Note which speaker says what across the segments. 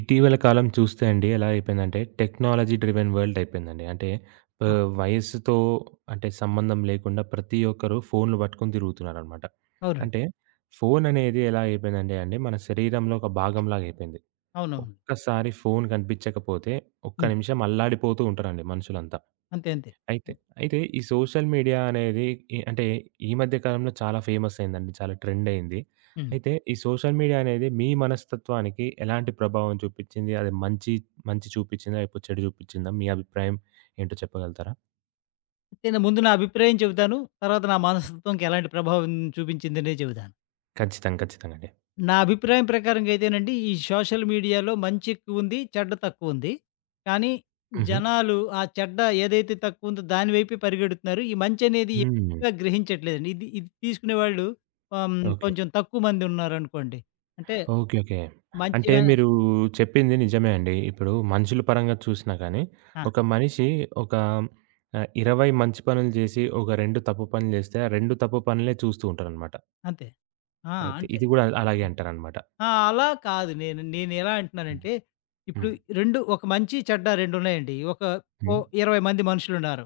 Speaker 1: ఇటీవల కాలం చూస్తే అండి. ఎలా అయిపోయిందంటే టెక్నాలజీ డ్రివెన్ వరల్డ్ అయిపోయిందండి. అంటే,
Speaker 2: ఆ!
Speaker 1: ఆహ్, వయస్సుతో అంటే, సంబంధం లేకుండా ప్రతి ఒక్కరు ఫోన్లు పట్టుకొని తిరుగుతున్నారనమాట.
Speaker 2: అవునండి.
Speaker 1: అంటే, ఫోను అనేది ఎలా అయిపోయిందంటే అండి. మన శరీరంలో ఒక భాగంలాగా అయిపోయింది.
Speaker 2: అవునవును.
Speaker 1: ఒక్కసారి ఫోను కనిపించకపోతే ఒక్క
Speaker 2: హ్మ్.
Speaker 1: నిమిషం అల్లాడిపోతూ ఉంటారండి. మనుషులంతా.
Speaker 2: అంతే. అంతే.
Speaker 1: అయితే అయితే ఈ సోషల్ మీడియా అనేది ఇ అంటే ఈ మధ్య కాలంలో చాలా ఫేమస్ అయిందండి. చాలా ట్రెండ్ అయింది.
Speaker 2: హ్మ్.
Speaker 1: అయితే ఈ సోషల్ మీడియా అనేది మీ మనస్తత్వానికి ఎలాంటి ప్రభావం చూపించింది? అది మంచి మంచి చూపించిందా? లేకపోతే చెడు చూపించిందా? మీ అభిప్రాయం ఏంటో చెప్పగలుగుతారా?
Speaker 2: నేను ముందు నా అభిప్రాయం చెబుతాను. తర్వాత నా మనస్తత్వంకి ఎలాంటి ప్రభావం చూపించిందని చెబుతాను.
Speaker 1: కచ్చితంగా. కచ్చితంగా అండి.
Speaker 2: నా అభిప్రాయం ప్రకారంగా అయితే నండి. ఈ సోషల్ మీడియా‌లో మంచి ఎక్కువ ఉంది. చెడ్డ తక్కువ ఉంది. కానీ
Speaker 1: హుహు.
Speaker 2: జనాలు ఆ చెడ్డ ఏదైతే తక్కువ ఉందో దాని వైపే పరిగెడుతున్నారు. ఈ మంచి అనేది
Speaker 1: హ్మ్.
Speaker 2: ఎక్కువగా గ్రహించట్లేదండి. ఇది ఇది తీసుకునే వాళ్ళు ఆహ్,
Speaker 1: ఓకే.
Speaker 2: కొంచెం తక్కువ మంది ఉన్నారు అనుకోండి. అంటే,
Speaker 1: ఓకే. ఓకే. అంటే,
Speaker 2: మంచిగా
Speaker 1: మీరు చెప్పింది నిజమే అండి. ఇప్పుడు మనుషుల పరంగా చూసినా కానీ.
Speaker 2: ఆ!
Speaker 1: ఒక మనిషి ఒక ఆహ్, 20 మంచి పనులు చేసి ఒక 2 తప్పు పనులు చేస్తే ఆ 2 తప్పు పనులే చూస్తూంటారన్నమాట.
Speaker 2: అంతే. ఆ!
Speaker 1: అయితే
Speaker 2: అంతే.
Speaker 1: ఇది కూడా అల్ అలాగే అంటారు అన్నమాట.
Speaker 2: ఆహ్, అలా కాదు. నేను నేను ఎలా అంటున్నానంటే. ఇప్పుడు
Speaker 1: హ్మ్.
Speaker 2: 2 ఒక మంచి చెడ్డ 2 ఉన్నాయండి. ఒక ఓ
Speaker 1: హ్మ్.
Speaker 2: 20 మంది మనుషులు ఉన్నారు.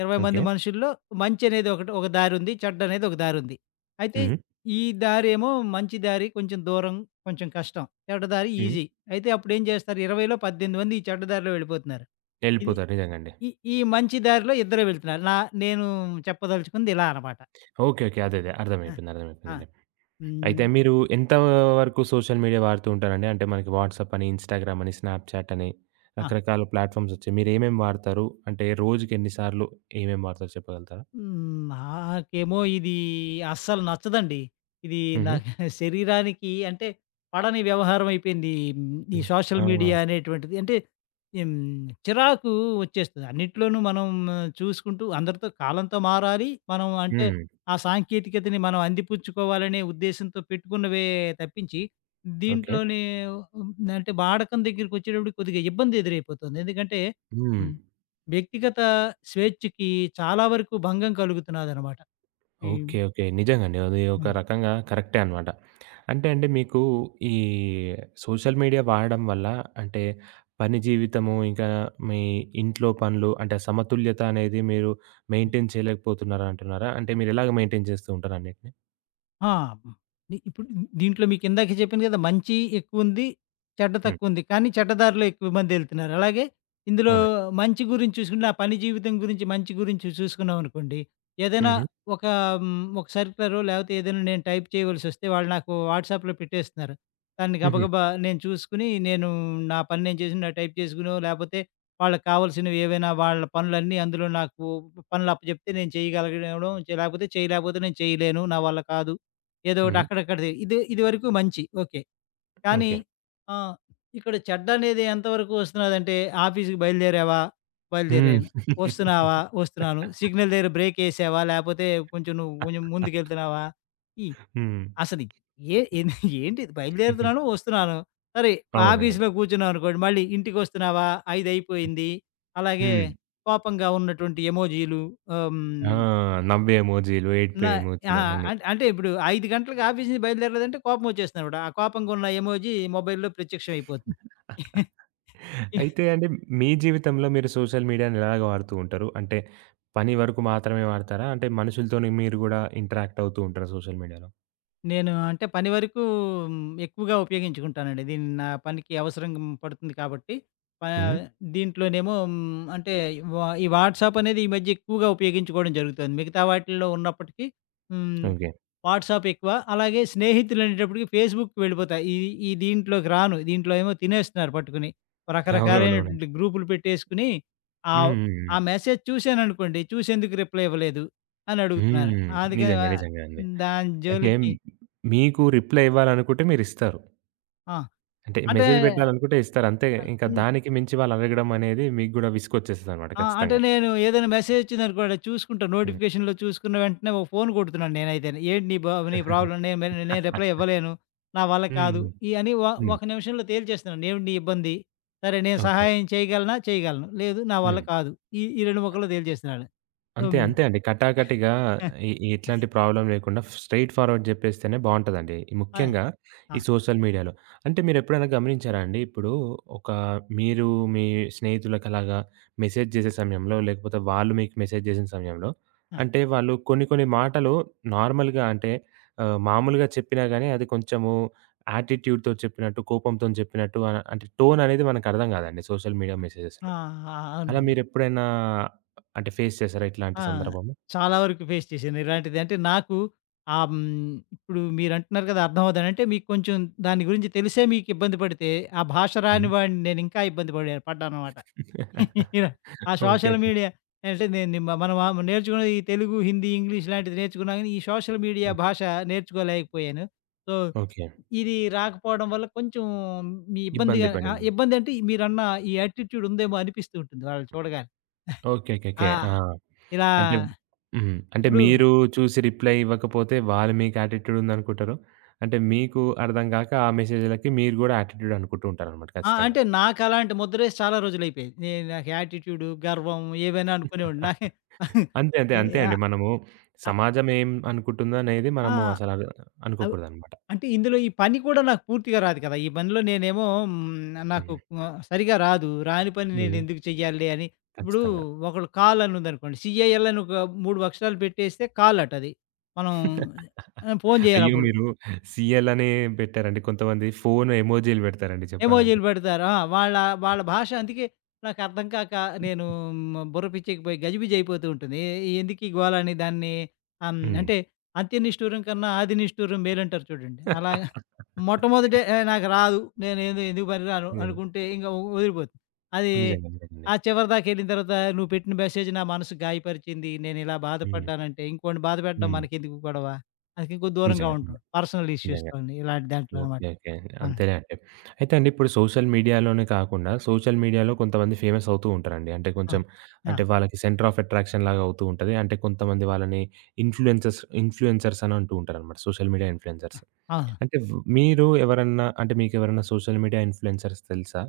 Speaker 2: 20 మంది
Speaker 1: ఓకే.
Speaker 2: మనుషుల్లో మంచి అనేది ఒకటి ఒక దారి ఉంది చెడ్డ అనేది ఒక దారి ఉంది. అయితే
Speaker 1: హుహు.
Speaker 2: ఈ దారేమో మంచి దారి, కొంచెం దూరం, కొంచెం కష్టం, చెడ్డ దారి
Speaker 1: హ్మ్.
Speaker 2: ఈజీ అయితే అప్పుడు ఏం చేస్తారు 20లో 18 మంది ఈ చెడ్డ దారిలో వెళ్ళిపోతున్నారు. ఇది
Speaker 1: ఎళ్ళిపోతారు. నిజంగా అండి.
Speaker 2: ఈ ఈ మంచి దారిలో ఇద్దరె వెళ్తున్నారు నా నేను చెప్పదలుచుకుంది ఇలా అనమాట.
Speaker 1: ఓకే. ఓకే. అదే అదే
Speaker 2: ఆ!
Speaker 1: అర్థమైపోయింది
Speaker 2: ఆ!
Speaker 1: అర్థమైపోయింది. అయితే
Speaker 2: హ్మ్.
Speaker 1: మీరు ఎంత వరకు సోషల్ మీడియా వాడుతూంటారండి అంటే, మనకి వాట్సాప్ అని, ఇన్‌స్టా‌గ్రామ్ అని, స్నాప్‌చాట్ అని
Speaker 2: ఆ!
Speaker 1: రకరకాల ప్లాట్‌ఫారమ్స్ వచ్చాయి మీరు ఏమేమి వాడతారు అంటే, రోజుకి ఎన్ని సార్లు ఏమేమి వాడతారో చెప్పగలుగుతారా?
Speaker 2: హ్మ్. నాకేమో ఇది అస్సలు నచ్చదండి. ఇది నా
Speaker 1: హుహు.
Speaker 2: శరీరానికి అంటే, పడని వ్యవహారం అయిపోయింది. ఈ
Speaker 1: హ్మ్.
Speaker 2: సోషల్
Speaker 1: ఆ!
Speaker 2: మీడియా అనేటువంటిది. అంటే, హ్మ్, చిరాకు వచ్చేస్తుంది. అన్నిట్లోనూ మనం చూసుకుంటూ అందరితో కాలంతో మారాలి. మనం అంటే,
Speaker 1: హ్మ్.
Speaker 2: ఆ సాంకేతికతను మనం అందిపుచ్చుకోవాలనే ఉద్దేశ్యంతో పెట్టుకున్నవే తప్పించి.
Speaker 1: ఓకే.
Speaker 2: దీంట్లోనే అంటే, వాడకం దగ్గరికి వచ్చేటప్పటికి కొద్దిగా ఇబ్బంది ఎదురైపోతుంది. ఎందుకంటే
Speaker 1: హ్మ్.
Speaker 2: వ్యక్తిగత స్వేచ్ఛకి చాలా వరకు భంగం కలుగుతున్నదన్నమాట. హ్మ్.
Speaker 1: ఓకే. ఓకే. నిజంగా అండి. అది ఒక
Speaker 2: హ్మ్.
Speaker 1: రకంగా కరెక్టే అన్నమాట. అంటే, అండి మీకు ఈ సోషల్ మీడియా వాడడం వల్ల అంటే, పని జీవితము ఇంకా మీ ఇంట్లో పనులు అంటే, సమతుల్యత అనేది మీరు మెయింటైన్ చేయలేకపోతున్నారా అంటున్నారా? అంటే మీరు ఎలాగా మెయింటైన్ చేస్తూంటారు అన్నిటిని.
Speaker 2: ఆ! ప పని. ఇప్పుడు దీంట్లో మీకిందాకే జెప్పాను గదా! మంచి ఎక్కువుంది, చెడ్డ
Speaker 1: హ్మ్.
Speaker 2: తక్కువుంది. కానీ చెడ్డ దారిలో ఎక్కువ మందెళ్తున్నారు. అలాగే ఇందులో
Speaker 1: అవునండి.
Speaker 2: మంచి గురించి చూసుకుంటే ఆ పని జీవితం గురించి, మంచి గురించి చూసుకున్నాం అనుకోండి, ఏదైనా
Speaker 1: హుహు.
Speaker 2: ఒక హ్మ్. ఒక సర్క్యులర్ లేపోతే ఏదైనా నేను టైప్ చేయవలసొస్తే వాళ్ళు నాకు వాట్స‌ప్‌లో పెట్టేస్తున్నారు. దాన్ని
Speaker 1: హుహు.
Speaker 2: గబగబా నేను చూసుకుని నేను నా పని నేను చేసిన టైప్ చేసుకోనో, లేపోతే వాళ్ళకావాల్సినవేవైనా వాళ్ళ పనులన్నీ అందులో నాకు పనులు అప్పజెప్తే నేను చేయగలగడం, లేపోతే చేయలేకపోతే నేను చేయలేను నా వల్ల కాదు. ఏదోకటి
Speaker 1: హ్మ్.
Speaker 2: అక్కడక్కడది. ఇదే ఇదివరకు మంచి ఓకే. కానీ
Speaker 1: ఓకే.
Speaker 2: ఆ! ఇక్కడ చెడ్డనేది ఎంతవరకు వస్తున్నదంటే "ఆఫీస్‌కి బయలుదేరావా?"
Speaker 1: హ్మ్.
Speaker 2: బయలుదేరాను. "ఒస్తున్నావా?" ఒస్తున్నాను. "సిగ్నల్ దెగ్గర బ్రేకేసావా?" లేపోతే కొంచెం నువ్వు, కొంచెం ముందుకెళ్తున్నావా? ఈ
Speaker 1: హ్మ్.
Speaker 2: అసలు ఏ ఏంటిది
Speaker 1: హుహు.
Speaker 2: బయలుదేరుతున్నాను ఒస్తున్నాను. సరే
Speaker 1: అవునండి.
Speaker 2: ఆఫీస్‌లో కూర్చున్నాం అనుకోండి. మళ్ళీ "ఇంటికొస్తున్నావా? ఐదయిపోయింది." అలాగే
Speaker 1: హ్మ్.
Speaker 2: కోపంగా ఉన్నటువంటి ఎమోజీలు. ఆహ్,
Speaker 1: ఆ!
Speaker 2: హ్మ్.
Speaker 1: నవ్వే ఎమోజీలు ఏడుపే
Speaker 2: నా ఆ!
Speaker 1: ఎమోజీలు అవన్నీ.
Speaker 2: అం అంటే ఇప్పుడు 5 గంటలకి ఆఫీస్ నుంచి బయలుదేరలేదంటే కోపం ఒచ్చేస్తుందనమాట. ఆ కోపంగున్న ఎమోజీ మొబైల్‌లో ప్రత్యక్షం అయిపోతుంది.
Speaker 1: అయితే అండి మీ జీవితంలో మీరు సోషల్ మీడియా‌ని ఎలాగా వాడుతూ ఉంటారు? అంటే పని వరకు మాత్రమే వాడతారా? అంటే మనుషులతోని మీరు కూడా ఇంటరాక్ట్ అవుతూ ఉంటారా సోషల్ మీడియా‌లో?
Speaker 2: నేను అంటే, పని వరకు హ్మ్. ఎక్కువగా ఉపయోగించుకుంటానండి. దీన్ని నా పనికి అవసరంగ పడుతుంది కాబట్టి, ఆహ్,
Speaker 1: హ్మ్.
Speaker 2: దీంట్లోనేమో హ్మ్. అంటే ఈ వా వాట్సాపనేది ఈ మధ్య ఎక్కువగా ఉపయోగించుకోవడం జరుగుతుంది. మిగతా వాటిల్లో ఉన్నప్పటికీ హ్మ్.
Speaker 1: ఓకే.
Speaker 2: వాట్సాపెక్కువ. అలాగే స్నేహితులు అనేటప్పటికి, ఫేస్‌బుక్‌కి వెళ్ళిపోతా. ఈ ఈ ఈ దీంట్లోకి రాను, దీంట్లో ఏమో తినేస్తున్నారు పట్టుకుని.
Speaker 1: అవునవునవునండి.
Speaker 2: రకరకాలైనటువంటి గ్రూప్లు పెట్టేసుకొని,
Speaker 1: హ్మ్.
Speaker 2: ఆవ్
Speaker 1: హ్మ్.
Speaker 2: ఆ
Speaker 1: హ్మ్.
Speaker 2: మెసేజ్ చూశాననుకోండి, చూసి ఎందుకు రిప్లై ఇవ్వలేదు. అని అడుగుతున్నారు
Speaker 1: హ్మ్.
Speaker 2: అందుకని
Speaker 1: నిజంగా.
Speaker 2: వా
Speaker 1: నిజంగా అండి.
Speaker 2: దాని
Speaker 1: అంటే,
Speaker 2: జోలికి
Speaker 1: మీకు రిప్లై ఇవ్వాలనుకుంటే మీరిస్తారు.
Speaker 2: ఆ!
Speaker 1: అంటే,
Speaker 2: అంటే
Speaker 1: మెసేజ్ పెట్టాలి అనుకుంటే ఇస్తారు అంతే.
Speaker 2: ఆహ్,
Speaker 1: ఇంక
Speaker 2: హ్మ్.
Speaker 1: దానికి మించి వాళ్ళు అడగడమనేది, మీకు కూడా విసుగొచ్చేస్తదన్నమాట
Speaker 2: ఆ! అంటే,
Speaker 1: ఖచ్చితంగా.
Speaker 2: నేను ఏదైనా మెసేజ్ వచ్చిందనుకోండి, చూసుకుంటా
Speaker 1: హ్మ్.
Speaker 2: నోటిఫికేషన్‌లో చూసుకున్న వెంటనే, ఓ ఫోను కొడుతున్నాను నేనైతే. ఏంటి నీ బా నీ ప్రాబ్లమ్ నేను మే నేను రిప్లై ఇవ్వలేను, నా వల్ల కాదు,
Speaker 1: హ్మ్.
Speaker 2: ఇయన్ని వా
Speaker 1: హ్మ్. హ్మ్.
Speaker 2: ఒక నిమిషంలో తేల్చేస్తున్నాను. ఏంటి నీ ఇబ్బంది, సరే, నేను
Speaker 1: ఓకే.
Speaker 2: సహాయం చేయగలనా, చేయగలను. లేదు నా వల్ల
Speaker 1: హ్మ్.
Speaker 2: కాదు. ఈ ఈ 2 ముక్కల్లో తేల్చేస్తున్నాను.
Speaker 1: అంతే,
Speaker 2: హ్మ్.
Speaker 1: అంతే అండి. కటాకటిగా ఎ ఎట్లాంటి ప్రాబ్లమ్ లేకుండా, స్ట్రెయిట్‌ఫార్వర్డ్ చెప్పేస్తేనే బావుంటదండి.
Speaker 2: ఆ!
Speaker 1: ముఖ్యంగా
Speaker 2: ఆ!
Speaker 1: ఈ సోషల్ మీడియాలో. అంటే మీరు ఎప్పుడైనా గమనించారా అండి, ఇప్పుడు ఒక మీరు మీ స్నేహితులకలాగా మెసేజ్ చేసే సమయంలో, లేకపోతే వాళ్ళు మీకు మెసేజ్ చేసిన సమయంలో,
Speaker 2: ఆ!
Speaker 1: అంటే వాళ్ళు కొన్ని, కొన్ని మాటలు నార్మల్‌గా అంటే ఆహ్, మామూలుగా చెప్పినా గాని, అది కొంచెము యాటిట్యూడ్‌తో చెప్పినట్టు, కోపంతోని చెప్పినట్టు అనా అంటే టోననేది మనకు అర్థం కాదండి సోషల్ మీడియా
Speaker 2: ఆ!
Speaker 1: మెసేజెస్‌లో.
Speaker 2: ఆ!
Speaker 1: అలా
Speaker 2: అవునండి.
Speaker 1: మీరు ఎప్పుడైనా అంటే ఫేస్ చేసారా ఇట్లాంటి
Speaker 2: ఆ!
Speaker 1: సందర్భము?
Speaker 2: చాలా వరకు ఫేస్ చేశాను ఇలాంటిది. అంటే నాకు, ఆహ్, హ్మ్. ఇప్పుడు మీరు అంటున్నారు కదా! అర్థంమవద్దని. అంటే మీకు కొంచెం, దాని గురించి తెలిసే మీకు ఇబ్బంది పడితే, ఆ భాష రాని
Speaker 1: హ్మ్.
Speaker 2: వాడిని నేను ఇంకా ఇబ్బంది పడే పడ్డాననమాట. ఆ
Speaker 1: ఓకే.
Speaker 2: Social
Speaker 1: okay.
Speaker 2: మీడియా అంటే, నేను నీ మా మనం ఆహ్, నేర్చుకున్న ఈ తెలుగు, హిందీ, ఇంగ్లీష్ లాంటివి నేర్చుకున్నాం గానీ, ఈ సోషల్ మీడియా
Speaker 1: హ్మ్.
Speaker 2: భాష నేర్చుకోలేకపోయాను. So,
Speaker 1: okay.
Speaker 2: ఇది రాకపోవడం వల్ల కొంచెం
Speaker 1: ఇబ్బంది
Speaker 2: ఇబ్బందిగా ఆహ్,
Speaker 1: పడిన్ను.
Speaker 2: ఇబ్బంది అంటే మీరన్న ఈ యాటిట్యూడ్ ఉందేమో అనిపిస్తూ ఉంటుంది వాళ్ళని చూడగానే.
Speaker 1: ఓకే. ఓకే. ఓకే.
Speaker 2: ఆ!
Speaker 1: ఆ!
Speaker 2: ఇలా
Speaker 1: అంటే హ్మ్. అంటే
Speaker 2: ఇప్పుడు
Speaker 1: మీరు చూసి రిప్లై ఇవ్వకపోతే, వాళ్ళు మీకు యాటిట్యూడుందనుకుంటరు. అంటే మీకు అర్థం కాక, ఆ మెసేజ్‌లకి మీరు కూడా యాటిట్యూడనుకుంటూ ఉంటారనమాట
Speaker 2: ఆ!
Speaker 1: ఖచ్చితంగా.
Speaker 2: అంటే, నాకు అలాంటి ముద్రేసి, చాలా రోజులైయిపోయింది. ఏ నాకు యాటిట్యూడు, గర్వం ఏమైనా అనుకొనివ్వండి. నాకు
Speaker 1: అంతే. అంతే.
Speaker 2: ఈ
Speaker 1: అంతే అండి.
Speaker 2: యాహ్!
Speaker 1: మనము
Speaker 2: అయ్!
Speaker 1: సమాజం ఏమి అనుకుంటుందో అనేది,
Speaker 2: ఆ!
Speaker 1: మనము అసల
Speaker 2: అవ్
Speaker 1: అనుకోకూడదనమాట.
Speaker 2: అంటే ఇందులో ఈ పని కూడా, నాకు పూర్తిగా రాదు కదా! ఈ పనిలో నేనేమో హ్మ్. న నాకు
Speaker 1: హుహు.
Speaker 2: వ సరిగ్గా రాదు. రాని పని నేను
Speaker 1: హ్మ్.
Speaker 2: ఎందుకు చెయ్యాలే అని. ఇప్పుడు
Speaker 1: కచ్చితంగా.
Speaker 2: ఒకళ్ళు కాల్ అని ఉందనుకోండి, సీఎఎల్ అని ఒక 3 అక్షరాలు పెట్టేస్తే, కాల్ అట అది. మనం ఆహ్, ఫోను
Speaker 1: అయ్యో!
Speaker 2: చెయ్యాలప్పుడు.
Speaker 1: మీరు సీఎల్ అని పెట్టారండి. కొంతమంది ఫోను ఎమోజిలు పెడతారండి చెప్పాలంటే.
Speaker 2: ఎమోజీలు పెడతారు. ఆ! వాళ్ళ వాళ్ళ భాష అందుకే నాకు అర్థం కాక, నేను హ్మ్. బుర్ర పిచ్చేకి పోయి, గజిబిజయిపోతూ ఉంటుంది. ఎ ఎందుకు ఈ గోల అని దాన్ని ఆహ్, హ్మ్.
Speaker 1: హ్మ్.
Speaker 2: అంటే 'అంత్య నిష్టురం కన్నా, ఆది నిష్ఠురం' మేలంటారు చూడండి, అలాగా మొట్టమొదట ఏహ్! నాకు రాదు, నె నేను ఎందుకు పనికిరాను
Speaker 1: నిజంగా.
Speaker 2: అనుకుంటే, ఇంక వ వదిలిపోతుంది. అది
Speaker 1: నిజంగా అంతేనండి.
Speaker 2: ఆ చివరి దాకెళ్ళిన తర్వాత, నువ్వు పెట్టిన మెసేజ్ నా మనసు గాయపరిచింది, నేను ఇలా
Speaker 1: హ్మ్.
Speaker 2: బాధపడ్డానంటే ఇంకోడిని బాధపెట్టడం
Speaker 1: హ్మ్.
Speaker 2: మనకెందుకు గొడవ. అందుకే కొద్ది దూరంగా
Speaker 1: నిజంగా.
Speaker 2: ఉంటాం.
Speaker 1: ఇలా
Speaker 2: పర్సనల్
Speaker 1: నిజంగా
Speaker 2: ఇష్యూస్‌తోని ఇలాంటి దాంట్లో అనమాట.
Speaker 1: ఓకే. ఓకే.
Speaker 2: అవునండి.
Speaker 1: అంతెలేండి. అయితే అండి, ఇప్పుడు సోషల్ మీడియాలోనే కాకుండా, సోషల్ మీడియాలో కొంతమంది ఫేమసవుతూ ఉంటారండి. అంటే,
Speaker 2: ఆ!
Speaker 1: కొంచెం అంటే
Speaker 2: ఆ!
Speaker 1: వాళ్ళకి సెంటర్ ఆఫ్ అట్రాక్షన్ లాగా అవుతూ ఉంటది. అంటే కొంతమంది వాళ్ళని ఇన్‌ఫ్లుయెన్సర్స్ ఇన్‌ఫ్లుయెన్సర్స్ అని అంటూ ఉంటారనమాట. Social media influencers.
Speaker 2: ఆ! అవును.
Speaker 1: అంటే వ్ మీరు ఎవరన్నా అంటే, మీకు ఎవరైనా సోషల్ మీడియా ఇన్‌ఫ్లుయెన్సర్స్ తెలుసా?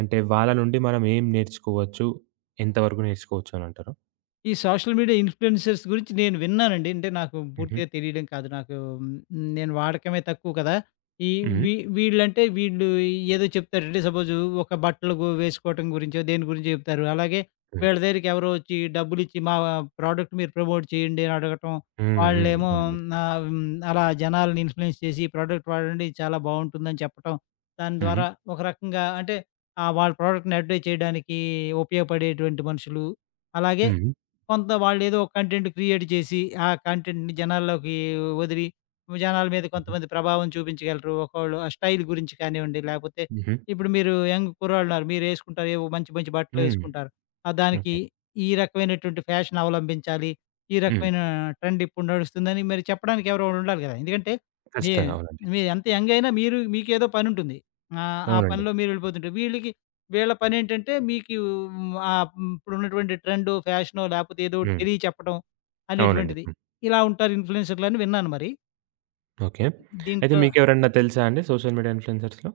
Speaker 1: అంటే వాళ్ళ నుండి మనం ఏం నేర్చుకోవచ్చు? ఎంత వరకు నేర్చుకోవచ్చనంటారు?
Speaker 2: ఈ సోషల్ మీడియా ఇన్‌ఫ్లు‌యెన్సర్స్ గురించి నేను విన్నానండి. అంటే, నాకు
Speaker 1: హుహు.
Speaker 2: పూర్తిగా తెలియడం కాదు నాకు. నేను వాడకమే తక్కువ కదా! ఈ
Speaker 1: హ్మ్.
Speaker 2: వీ వీళ్ళంటే వీళ్ళు ఏదో చెప్తారండి. సపోజు ఒక బట్టలుగు వేసుకోవటం గురించో దేని గురించో చెప్తారు. అలాగే
Speaker 1: హ్మ్.
Speaker 2: వీళ్ళ దగ్గరికి ఎవరో వచ్చి డబ్బులు ఇచ్చి మా వా ప్రొడక్ట్ మీరు ప్రమోట్ చేయండి అని అడగటం,
Speaker 1: హ్మ్. హ్మ్.
Speaker 2: వాళ్ళేమో
Speaker 1: అవునండి.
Speaker 2: ఆహ్, అలా జనాలని ఇన్‌ఫ్లుయెన్స్ చేసి ఈ ప్రోడక్ట్ వాడండి చాలా బావుంటుందని చెప్పటం. దాని ద్వారా
Speaker 1: హుహు.
Speaker 2: ఒక రకంగా అంటే ఆహ్, వాళ్ళ ప్రోడక్ట్‌ని అడ్వటైజ్ చేయడానికి ఉపయోగపడేటువంటి మనుషులు. అలాగే
Speaker 1: హుహు.
Speaker 2: కొంత వాళ్ళేదో ఒక కంటెంట్ క్రియేట్ చేసి ఆ కంటెంట్‌ని జనాల్లోకి వదిలి, జనాల మీద కొంతమంది ప్రభావం చూపించగలరు. ఒక్కోళ్ళు ఆ స్టైల్ గురించి కానివ్వండి లేపోతే
Speaker 1: హుహు.
Speaker 2: ఇప్పుడు మీరు యంగ్ కుర్రాళ్ళున్నారు. మీరేసుకుంటారు ఏవో మంచి, మంచి బట్టలు
Speaker 1: హ్మ్.
Speaker 2: వేసుకుంటారు. ఆహ్, దానికి
Speaker 1: ఓకే.
Speaker 2: ఈ రకమైనటువంటి ఫ్యాషన్ అవలంబించాలి. ఈ
Speaker 1: హ్మ్.
Speaker 2: రకమైన ట్రెండ్ ఇప్పుడు నడుస్తుందని మరి చెప్పడానికి ఎవరో ఒకళ్ళు ఉండాలి కదా! ఎందుకంటే, మీ
Speaker 1: ఖచ్చితంగా. అవునండి.
Speaker 2: మీరెంత యంగ్ అయినా మీరు మీకేదో పనుంటుంది. ఆహ్, ఆ
Speaker 1: అవునండి.
Speaker 2: పనిలో మీరు వెళ్ళిపోతుంటే. వీళ్ళకి వీళ్ళ పనేంటంటే మీకు ఆహ్, హ్మ్. ఇప్పుడు ఉన్నటువంటి ట్రెండు, ఫ్యాషనో లేకపోతే ఏదోకటి
Speaker 1: హ్మ్.
Speaker 2: తెలియ చెప్పడం
Speaker 1: అవునండి.
Speaker 2: అనేటువంటిది.
Speaker 1: హ్మ్.
Speaker 2: ఇలా ఉంటారు ఇన్‌ఫ్లు‌యెన్సర్లని విన్నాను మరి.
Speaker 1: ఓకే. అయితే
Speaker 2: దీంట్లో
Speaker 1: మీకెవరన్నా తెలుసా అండి. Social media ఇన్‌ఫ్లుయెన్సర్స్‌లో?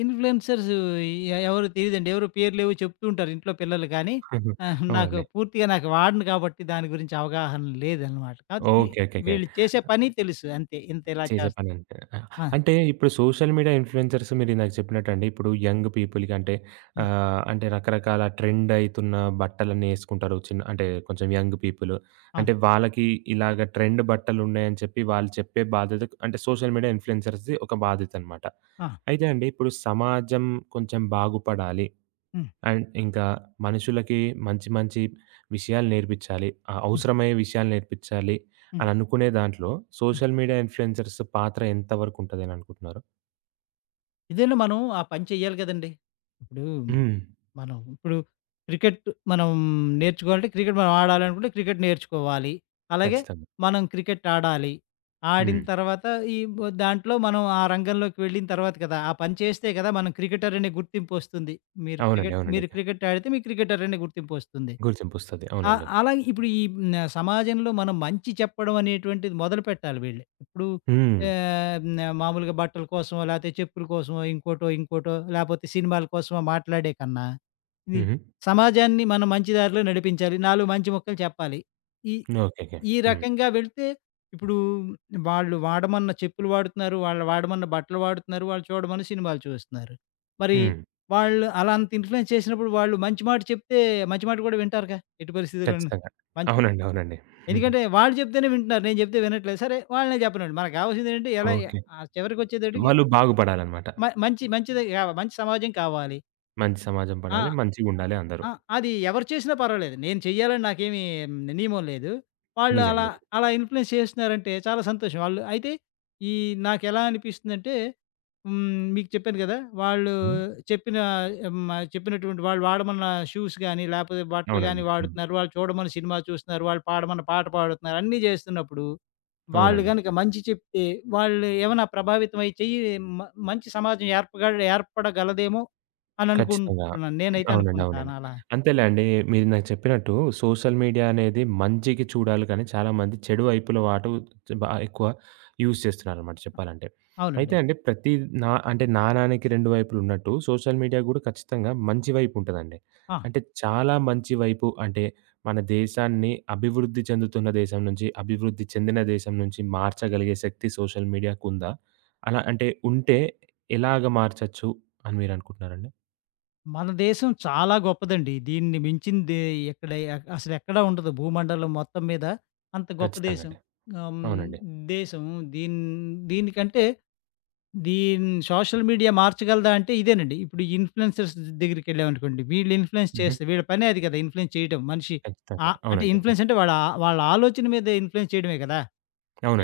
Speaker 2: ఇన్‌ఫ్లుయెన్సర్స్ ఈ య ఎవరూ తెలీదండి. ఎవరొ పేర్లేవొ చెప్తూ ఉంటారు ఇంట్లో పిల్లలు గాని, ఆహా! నాకు
Speaker 1: అవునండి.
Speaker 2: పూర్తిగా నాకు వాడను కాబట్టి దాని గురించి అవగాహన లేదనమాట. కాతే వి
Speaker 1: ఓకే. ఓకేకే.
Speaker 2: వీళ్ళు చేసే పని తెలుసు అంతే ఇంతిలా
Speaker 1: చేసే
Speaker 2: చేస్తా
Speaker 1: పని అంటే, ఆహ్,
Speaker 2: ఆ!
Speaker 1: అంటే, ఇప్పుడు సోషల్ మీడియా ఇన్‌ఫ్లుయెన్సర్స్ మీరిందాక చెప్పినట్టండి ఇప్పుడు యంగ్ పీపుల్‌కి అంటే
Speaker 2: ఆ!
Speaker 1: ఆహ్, అంటే, రకరకాల ట్రెండ్ అయితున్న బట్టలన్నీ ఏసుకుంటారు. చిన్ అంటే కొంచెం యంగ్ పీపులు. అంటే
Speaker 2: అవును.
Speaker 1: వాళ్ళకి ఇలాగా ట్రెండ్ బట్టలున్నాయని చెప్పి వాళ్ళు చెప్పే బాధ్యతకు అంటే సోషల్ మీడియా ఇన్‌ఫ్లుయెన్సర్స్‌ది ఒక బాధ్యతనమాట.
Speaker 2: ఆ!
Speaker 1: అయితే అండి ఇప్పుడు సమాజం కొంచెం బాగుపడాలి.
Speaker 2: హ్మ్.
Speaker 1: అండ్ ఇంకా మనుషులకి మంచి మంచి విషయాలు నేర్పిచ్చాలి. ఆహ్,
Speaker 2: హ్మ్.
Speaker 1: అవసరమయ్యే విషయాలు నేర్పిచ్చాలి
Speaker 2: హ్మ్.
Speaker 1: అని అనుకునే దాంట్లో
Speaker 2: హ్మ్.
Speaker 1: సోషల్ మీడియా ఇన్‌ఫ్లుయెన్సర్స్ పాత్ర ఎంతవరకు ఉంటది అననుకుంటున్నారు?
Speaker 2: ఇదేనా మనం ఆ పని చెయ్యాలి కదండి! ఇప్పుడు
Speaker 1: హ్మ్.
Speaker 2: మనం ఇప్పుడు క్రికెట్టు మనం నేర్చుకోవాలంటే క్రికెట్టు మనం ఆడాలనుకుంటే, క్రికెట్టు నేర్చుకోవాలి. అలాగే
Speaker 1: ఖచ్చితంగా.
Speaker 2: మనం క్రికెట్టు ఆడాలి. ఆడిన
Speaker 1: హ్మ్.
Speaker 2: తర్వాత ఈ బ్ దాంట్లో మనం ఆ రంగంలోకి వెళ్ళిన తర్వాత గదా! ఆ పని చేస్తే గదా మనం క్రికెటరనే గుర్తింపొస్తుంది. మీరు
Speaker 1: అవునండి.
Speaker 2: క్రికెట్టు
Speaker 1: అవునండి.
Speaker 2: మీరు క్రికెట్టు ఆడితే మీకు క్రికెటరనే గుర్తింపొస్తుంది.
Speaker 1: గుర్తింపొస్తది.
Speaker 2: ఆహ్,
Speaker 1: అవునండి.
Speaker 2: అలాగే ఇప్పుడు ఈ హ్మ్. న సమాజంలో మనం మంచి చెప్పడం అనేటువంటిది మొదలుపెట్టాలి వీళ్ళు. ఇప్పుడు
Speaker 1: హ్మ్.
Speaker 2: ఆహ్, న మామూలుగా బట్టల కోసమో లేతే చెప్పుల కోసమో ఇంకోటో, ఇంకోటో లేపోతే సినిమాల కోసమో మాట్లాడే కన్నా ఇది
Speaker 1: హుహు.
Speaker 2: సమాజాన్ని మనం మంచి దారిలో నడిపించాలి. నాలుగు మంచి ముక్కలు చెప్పాలి. ఈ
Speaker 1: ఓకే. ఓకే.
Speaker 2: ఈ
Speaker 1: హ్మ్.
Speaker 2: రకంగా వెళితే, ఇప్పుడు వాళ్ళు వాడమన్న చెప్పులు వాడుతున్నారు. వాళ్ళు వాడమన్న బట్టలు వాడుతున్నారు. వాళ్ళు చూడమన్న సినిమాలు చూస్తున్నారు. మరి
Speaker 1: హ్మ్.
Speaker 2: వాళ్ళు అలా అంత ఇన్‌ఫ్లుయెన్స్ చేసినప్పుడు వాళ్ళు మంచి మాట చెప్తే మంచి మాట గూడా వింటారు‌గా. ఎట్టి పరిస్థితిలోను
Speaker 1: ఖచ్చితంగా.
Speaker 2: మన్
Speaker 1: అవునండి. అవునండి.
Speaker 2: ఎందుకంటే వాళ్ళు చెప్తేనే వింటున్నారు. నేను చెప్తే వినట్లేదు. సరే వాళ్ళనే చెప్పనివండి. మనకు కావాల్సిందేంటి ఎలా
Speaker 1: ఓకే.
Speaker 2: ఆ చివరికొచ్చేతటికి
Speaker 1: వాళ్ళు బాగుపడాలనమాట.
Speaker 2: మ మంచి మంచిదె కావాలి, మంచి సమాజం కావాలి.
Speaker 1: మంచి సమాజం
Speaker 2: ఆ!
Speaker 1: పడాలి మంచిగుండాలె అందరూ.
Speaker 2: ఆ! అది ఎవరు చేసినా పర్వాలేదు. నేను చెయ్యాలని నాకేమి నియమం లేదు. వాళ్ళు అలా
Speaker 1: నిజంగనే.
Speaker 2: అలా ఇన్‌ఫ్లుయెన్స్ చేస్తున్నారంటే, చాలా సంతోషం. ఆళ్ళు అయితే ఈ నాకెలా అనిపిస్తుందంటే హ్మ్, మీకు చెప్పాను గదా. వాళ్ళు
Speaker 1: హ్మ్.
Speaker 2: చెప్పిన మ చెప్పినటువంటి వాళ్ళు వాడమన్న షూస్ గాని, లేపోతే బట్టలు గాని
Speaker 1: అవునండి. హ్మ్.
Speaker 2: వాడుతున్నారు. వాళ్ళు చూడమన్న సినిమా చూస్తున్నారు. వాళ్ళు పాడమన్న పాట పాడుతున్నారు. అన్నీ చేస్తున్నప్పుడు వాళ్ళు
Speaker 1: అవునండి.
Speaker 2: గనక మంచి చెప్తే వాళ్ళు ఏమైనా ప్రభావితమై చెయి మ మంచి సమాజం ఏర్పగ ఏర్పడగలదేమో అని
Speaker 1: ఖచ్చితంగా
Speaker 2: అనుకుంటున్నాను. నేనైతే
Speaker 1: అవునండి.
Speaker 2: అనుకుంటాను
Speaker 1: అవునండి.
Speaker 2: అలా.
Speaker 1: అంతేలేండి మీరిందాక చెప్పినట్టు సోషల్ మీడియా అనేది మంచికి చూడాలి కానీ, చాలామంది చెడు వైపుల వాటు బాగా ఎక్కువ యూజ్ చేస్తున్నారన్నమాట చెప్పాలంటే. అయితే
Speaker 2: అవునండి.
Speaker 1: అండి ప్రతి నా అంటే నానానికి 2 వైపులున్నట్టు సోషల్ మీడియా గూడా ఖచ్చితంగా మంచి వైపుంటదండి.
Speaker 2: ఆ!
Speaker 1: అంటే చాలా మంచి వైపు అంటే మన దేశాన్ని అభివృద్ధి చెందుతున్న దేశం నుంచి అభివృద్ధి చెందిన దేశం నుంచి మార్చగలిగే శక్తి సోషల్ మీడియాకుందా? అలా అంటే ఉంటే ఎలాగా మార్చచ్చు అని మీరనుకుంటున్నారండి?
Speaker 2: మన దేశం చాలా గొప్పదండి. దీన్ని మించింది ఎక్కడ అసలెక్కడ ఉండదు. భూమండలం మొత్తం మీద అంత గొప్ప
Speaker 1: ఖచ్చితంగా
Speaker 2: దేశం.
Speaker 1: అండి.
Speaker 2: ఆహ్,
Speaker 1: అవునండి.
Speaker 2: దేశం హ్మ్ దీని దీనికంటే దీన్ని సోషల్ మీడియా మార్చగలదా? అంటే, ఇదేనండి. ఇప్పుడు ఇన్‌ఫ్లుయెన్సర్స్ దెగ్గరికెళ్ళాం అనుకోండి వీళ్ళు ఇన్‌ఫ్లుయెన్స్
Speaker 1: హ్మ్.హ్మ్.
Speaker 2: చేస్తే వీళ్ళ పనే అది గదా! ఇన్‌ఫ్లుయెన్స్ చేయడం. మనిషి ఆ
Speaker 1: ఖచ్చితంగా.
Speaker 2: అంటే
Speaker 1: అవునండి. హ్మ్.
Speaker 2: ఇన్‌ఫ్లుయెన్స్ అంటే ఆ వాళ్ళ వాళ్ళ ఆలోచన మీద ఇన్‌ఫ్లుయెన్స్ చేయడమే గదా!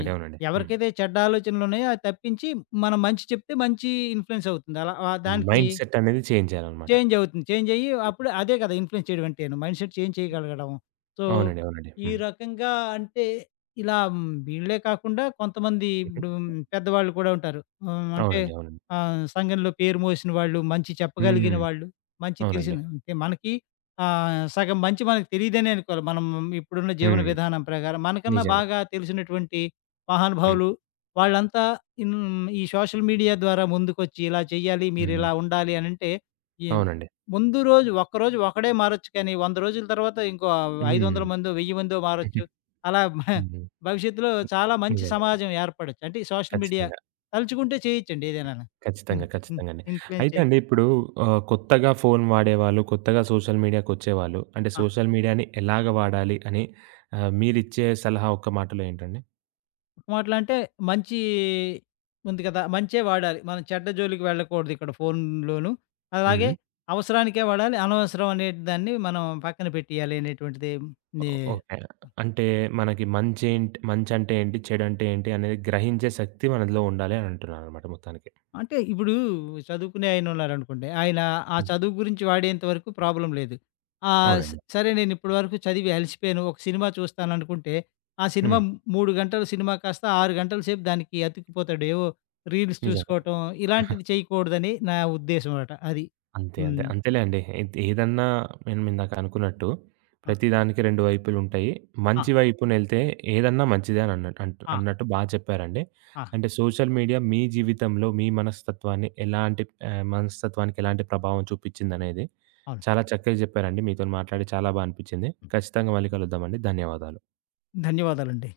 Speaker 2: ఐ
Speaker 1: అవునండి. హ్మ్.
Speaker 2: ఎవరికైతే చెడ్డ ఆలోచనలున్నాయో అది తప్పించి మనం మంచి చెప్తే మంచి ఇన్‌ఫ్లుయెన్స్ అవుతుంది. అలా ఆ దానికి
Speaker 1: మైండ్‌సెట్ అనేది చేంజ్ జేయాలన్నమాట.
Speaker 2: చేంజవుతుంది. చేంజయ్యి
Speaker 1: హ్మ్.
Speaker 2: అప్పుడు అదే గదా ఇన్‌ఫ్లుయెన్స్ చేయడం అంటేను, మైండ్‌సెట్ చేంజ్ చేయగలగడం. సో
Speaker 1: అవునండి. అవునండి.
Speaker 2: ఈ
Speaker 1: హ్మ్.
Speaker 2: రకంగా అంటే ఇలా హ్మ్, వీళ్ళే కాకుండా కొంతమంది
Speaker 1: హుహు.
Speaker 2: ఇప్పుడు పెద్దవాళ్ళు కూడా ఉంటారు. ఆహ్, అంటే
Speaker 1: అవునండి. అవునండి.
Speaker 2: ఆహ్, సంఘంలో పేరు మోసిన వాళ్ళు. మంచి
Speaker 1: హ్మ్.
Speaker 2: చెప్పగలిగిన వాళ్ళు. మంచి
Speaker 1: అవునండి.
Speaker 2: తెలిసిన అంటే మనకి ఆహ్, సగం మంచి మనకు తెలియదనే అనుకోవాలి. మనం ఇప్పుడున్న జీవన
Speaker 1: హ్మ్.
Speaker 2: విధానం ప్రకారం. మనకన్నా
Speaker 1: నిజమే.
Speaker 2: బాగా తెలిసినటువంటి
Speaker 1: హ్మ్.
Speaker 2: మహానుభావులు, వాళ్ళంతా ఈ సోషల్ మీడియా ద్వారా ముందుకొచ్చి ఇలా చెయ్యాలి,
Speaker 1: హ్మ్.
Speaker 2: మీరిలా ఉండాలి అనంటే ఈ
Speaker 1: అవునండి.
Speaker 2: ముందు రోజు ఒక్కరోజు ఒక్కడే మారొచ్చు గానీ, 100 రోజుల తరువాత ఇంకో
Speaker 1: హ్మ్.
Speaker 2: 500ల మందో 1000 మందో మారొచ్చు. అలా
Speaker 1: హ్మ్.
Speaker 2: భవిష్యత్తులో చాలా మంచి
Speaker 1: [unintelligible]
Speaker 2: సమాజం ఏర్పడొచ్చు. అంటే ఈ సోషల్ మీడియా
Speaker 1: ఖచ్చితంగా.
Speaker 2: తలుచుకుంటే చేయొచ్చండి ఏదైనాను.
Speaker 1: ఖచ్చితంగా.
Speaker 2: హ్మ్. హ్మ్.
Speaker 1: ఖచ్చితంగా అండి.
Speaker 2: ఇన్‌ఫ్లుయెన్స్
Speaker 1: అయితే
Speaker 2: చె
Speaker 1: అండి ఇప్పుడూ ఆహ్, కొత్తగా ఫోను వాడేవాళ్ళు కొత్తగా సోషల్ మీడియా‌కొచ్చేవాళ్ళు అంటే,
Speaker 2: ఆ!
Speaker 1: సోషల్ మీడియా‌ని ఎలాగ వాడాలి, అని ఆహ్, మీరిచ్చే సలహా ఒక్క మాటలో ఏంటండి?
Speaker 2: ఒక మాటలొ అంటే, మంచి ఉంది గదా! మంచే వాడాలి మనం చెడ్డ జోలికి వెళ్ళకూడదు ఇక్కడ ఫోనులోను. అలాగే
Speaker 1: హ్మ్.
Speaker 2: అవసరానికే వాడాలి, అనవసరం అనే దాన్ని మనం పక్కన పెట్టేయాలి అనేటువంటిది. ది
Speaker 1: ఓకే. అంటే, మనకి మంచెం మంచంటే ఏంటి చెడంటే ఏంటి అనేది గ్రహించే శక్తి మనలో ఉండాలని అంటున్నానన్నమాట మొత్తానికి. హ్మ్.
Speaker 2: అంటే, ఇప్పుడు చదువుకునే ఆయన ఉన్నారనుకోండి. ఆయన ఆ
Speaker 1: హ్మ్.
Speaker 2: చదువు గురించి వాడేంత వరకు ప్రాబ్లమ్ లేదు. ఆహ్,
Speaker 1: అవునండి.
Speaker 2: సరే నేనిప్పడు వరకు చదివి అలిసిపోయాను. ఒక సినిమా చూస్తాను అనుకుంటే ఆ సినిమా
Speaker 1: హ్మ్.
Speaker 2: 3 గంటల సినిమా కాస్త 6 గంటల సేపు దానికి అతికిపోతాడు. ఏవో రీల్స్
Speaker 1: నిజమే.
Speaker 2: చూసుకోవటం ఇలాంటివి చేయకూడదని నా ఉద్దేశ్యం అట అది.
Speaker 1: అంతే అంతే.
Speaker 2: హ్మ్.
Speaker 1: అంతేలేండి ఎద్ ఏదన్నా నేను ఇందాక అనుకున్నట్టు
Speaker 2: ఆ!
Speaker 1: ప్రతిదానికి 2 వైపులుటయ్యి.
Speaker 2: ఆ!
Speaker 1: మంచి వైపునెళ్తే ఏదన్నా మంచిదే అని అన్నట్టు
Speaker 2: ఆ!
Speaker 1: అన్నట్టు బా చెప్పారండి.
Speaker 2: ఆ!
Speaker 1: అంటే, సోషల్ మీడియా మీ జీవితంలో మీ మనస్తత్వాన్ని ఎలాంటి ఆహ్, మనస్తత్వానికి ఎలాంటి ప్రభావం చూపిచ్చిందనేది
Speaker 2: అవును.
Speaker 1: చాలా చక్కగ జెప్పారండి. మీతోని మాట్లాడి చాలా బాగా అనిపిచ్చింది. ఖచ్చితంగా మళ్ళీ కలుద్దామండి. ధన్యవాదాలు.
Speaker 2: ధన్యవాదాలండి.